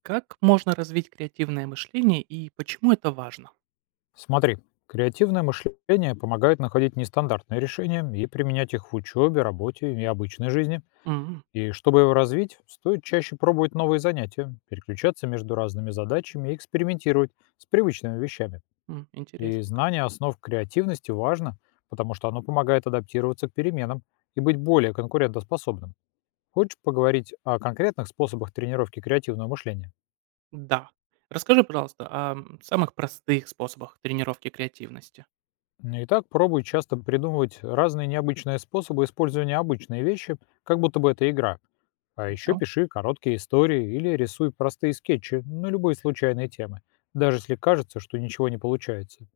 Как можно развить креативное мышление и почему это важно? Смотри, креативное мышление помогает находить нестандартные решения и применять их в учебе, работе и обычной жизни. М, И чтобы его развить, стоит чаще пробовать новые занятия, переключаться между разными задачами и экспериментировать с привычными вещами. И Интересненько. знание основ креативности важно, потому что оно помогает адаптироваться к переменам и быть более конкурентоспособным. Хочешь поговорить о конкретных способах тренировки креативного мышления? Да. Расскажи, пожалуйста, о самых простых способах тренировки креативности. Итак, пробуй часто придумывать разные необычные способы использования обычной вещи, как будто бы это игра. А еще Понял. пиши короткие истории или рисуй простые скетчи на любые случайные темы, даже если кажется, что ничего не получается.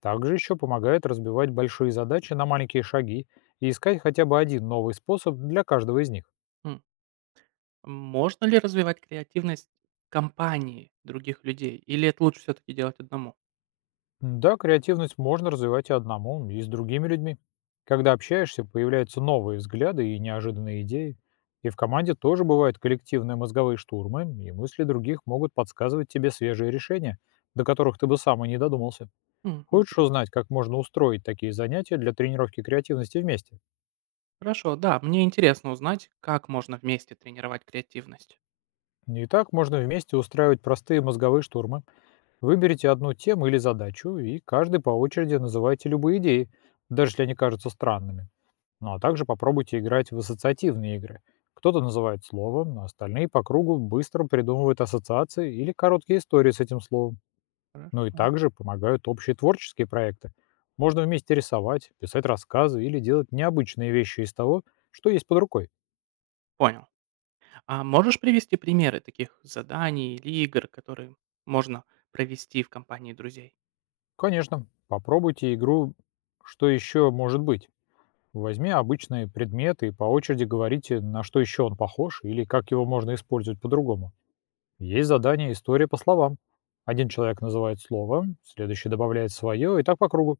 Также еще помогает разбивать большие задачи на маленькие шаги и искать хотя бы один новый способ для каждого из них. М. Можно ли развивать креативность в компании других людей или это лучше все таки делать одному? Да, креативность можно развивать и одному, и с другими людьми. Когда общаешься, появляются новые взгляды и неожиданные идеи. И в команде тоже бывают коллективные мозговые штурмы, и мысли других могут подсказывать тебе свежие решения, до которых ты бы сам и не додумался. Хочешь Интересно. узнать, как можно устроить такие занятия для тренировки креативности вместе? Хорошо, да, мне интересно узнать, как можно вместе тренировать креативность. И так можно вместе устраивать простые мозговые штурмы. Выберите одну тему или задачу, и каждый по очереди называйте любые идеи, даже если они кажутся странными. Ну а также попробуйте играть в ассоциативные игры. Кто-то называет слово, но остальные по кругу быстро придумывают ассоциации или короткие истории с этим словом. Ну и Хорошо. также помогают общие творческие проекты. Можно вместе рисовать, писать рассказы или делать необычные вещи из того, что есть под рукой. Понял. А можешь привести примеры таких заданий или игр, которые можно провести в компании друзей? Конечно, попробуйте игру «Что еще может быть?». Возьми обычные предметы и по очереди говорите, на что еще он похож или как его можно использовать по-другому. Есть задание «История по словам». Один человек называет слово, следующий добавляет свое, и так по кругу.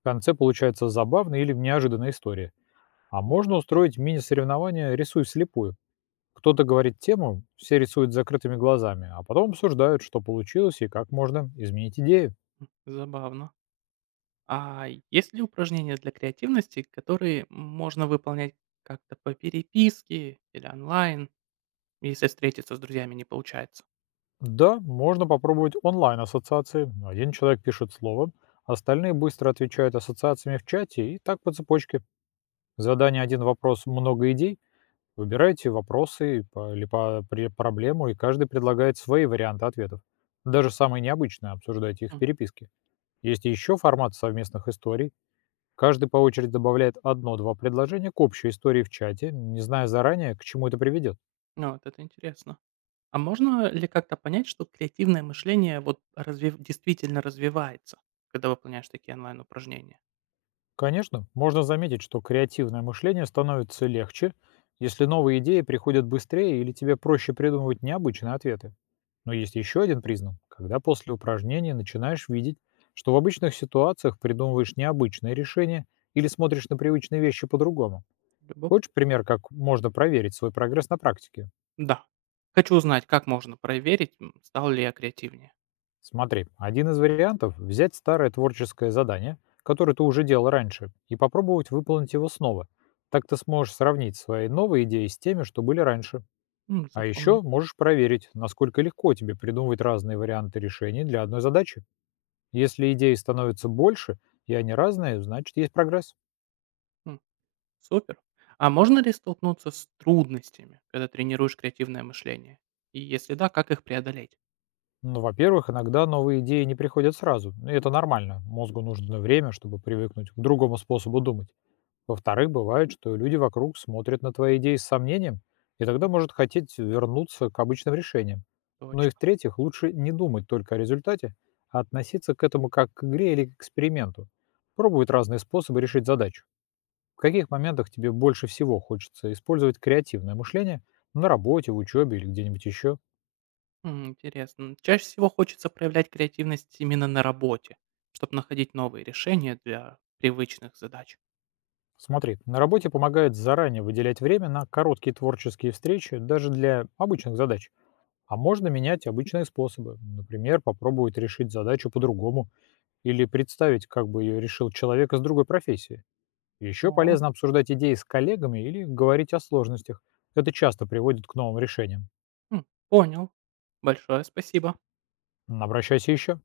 В конце получается забавная или неожиданная история. А М, можно э, устроить мини-соревнование «Рисуй вслепую». Кто-то говорит тему, все рисуют с закрытыми глазами, а потом обсуждают, что получилось и как можно изменить идею. Забавно. А есть ли упражнения для креативности, которые можно выполнять как-то по переписке или онлайн, если встретиться с друзьями не получается? Да, можно попробовать онлайн-ассоциации. Один человек пишет слово, остальные быстро отвечают ассоциациями в чате и так по цепочке. Задание «Один вопрос, много идей». Выбираете вопросы проблему, и каждый предлагает свои варианты ответов. Даже самые необычные обсуждайте их в М, переписке. Есть еще формат совместных историй. Каждый по очереди добавляет одно-два предложения к общей истории в чате, не зная заранее, к чему это приведет. Ну, вот это интересно. А можно ли как-то понять, что креативное мышление вот действительно развивается, когда выполняешь такие онлайн-упражнения? Конечно, можно заметить, что креативное мышление становится легче, если новые идеи приходят быстрее или тебе проще придумывать необычные ответы. Но есть еще один признак, когда после упражнения начинаешь видеть, что в обычных ситуациях придумываешь необычные решения или смотришь на привычные вещи по-другому. Любоп- Хочешь пример, как можно проверить свой прогресс на практике? Да. Хочу узнать, как можно проверить, стал ли я креативнее. Смотри, один из вариантов — взять старое творческое задание, которое ты уже делал раньше, и попробовать выполнить его снова. Так ты сможешь сравнить свои новые идеи с теми, что были раньше. А Запомню. еще можешь проверить, насколько легко тебе придумывать разные варианты решений для одной задачи. Если идей становится больше, и они разные, значит есть прогресс. Супер. А можно ли столкнуться с трудностями, когда тренируешь креативное мышление? И если да, как их преодолеть? Ну, во-первых, иногда новые идеи не приходят сразу. И это нормально. Мозгу нужно время, чтобы привыкнуть к другому способу думать. Во-вторых, бывает, что люди вокруг смотрят на твои идеи с сомнением, и М, тогда может хотеть вернуться к обычным решениям. Ну и Точно. в-третьих, лучше не думать только о результате, а относиться к этому как к игре или к эксперименту. Пробовать разные способы решить задачу. В каких моментах тебе больше всего хочется использовать креативное мышление на работе, в учебе или где-нибудь еще? Интересно. Чаще всего хочется проявлять креативность именно на работе, чтобы находить новые решения для привычных задач. Смотри, на работе помогает заранее выделять время на короткие творческие встречи даже для обычных задач. А можно менять обычные способы. Например, попробовать решить задачу по-другому или представить, как бы ее решил человек из другой профессии. Еще О, полезно обсуждать идеи с коллегами или говорить о сложностях. Это часто приводит к новым решениям. Понял. Большое спасибо. Обращайся еще.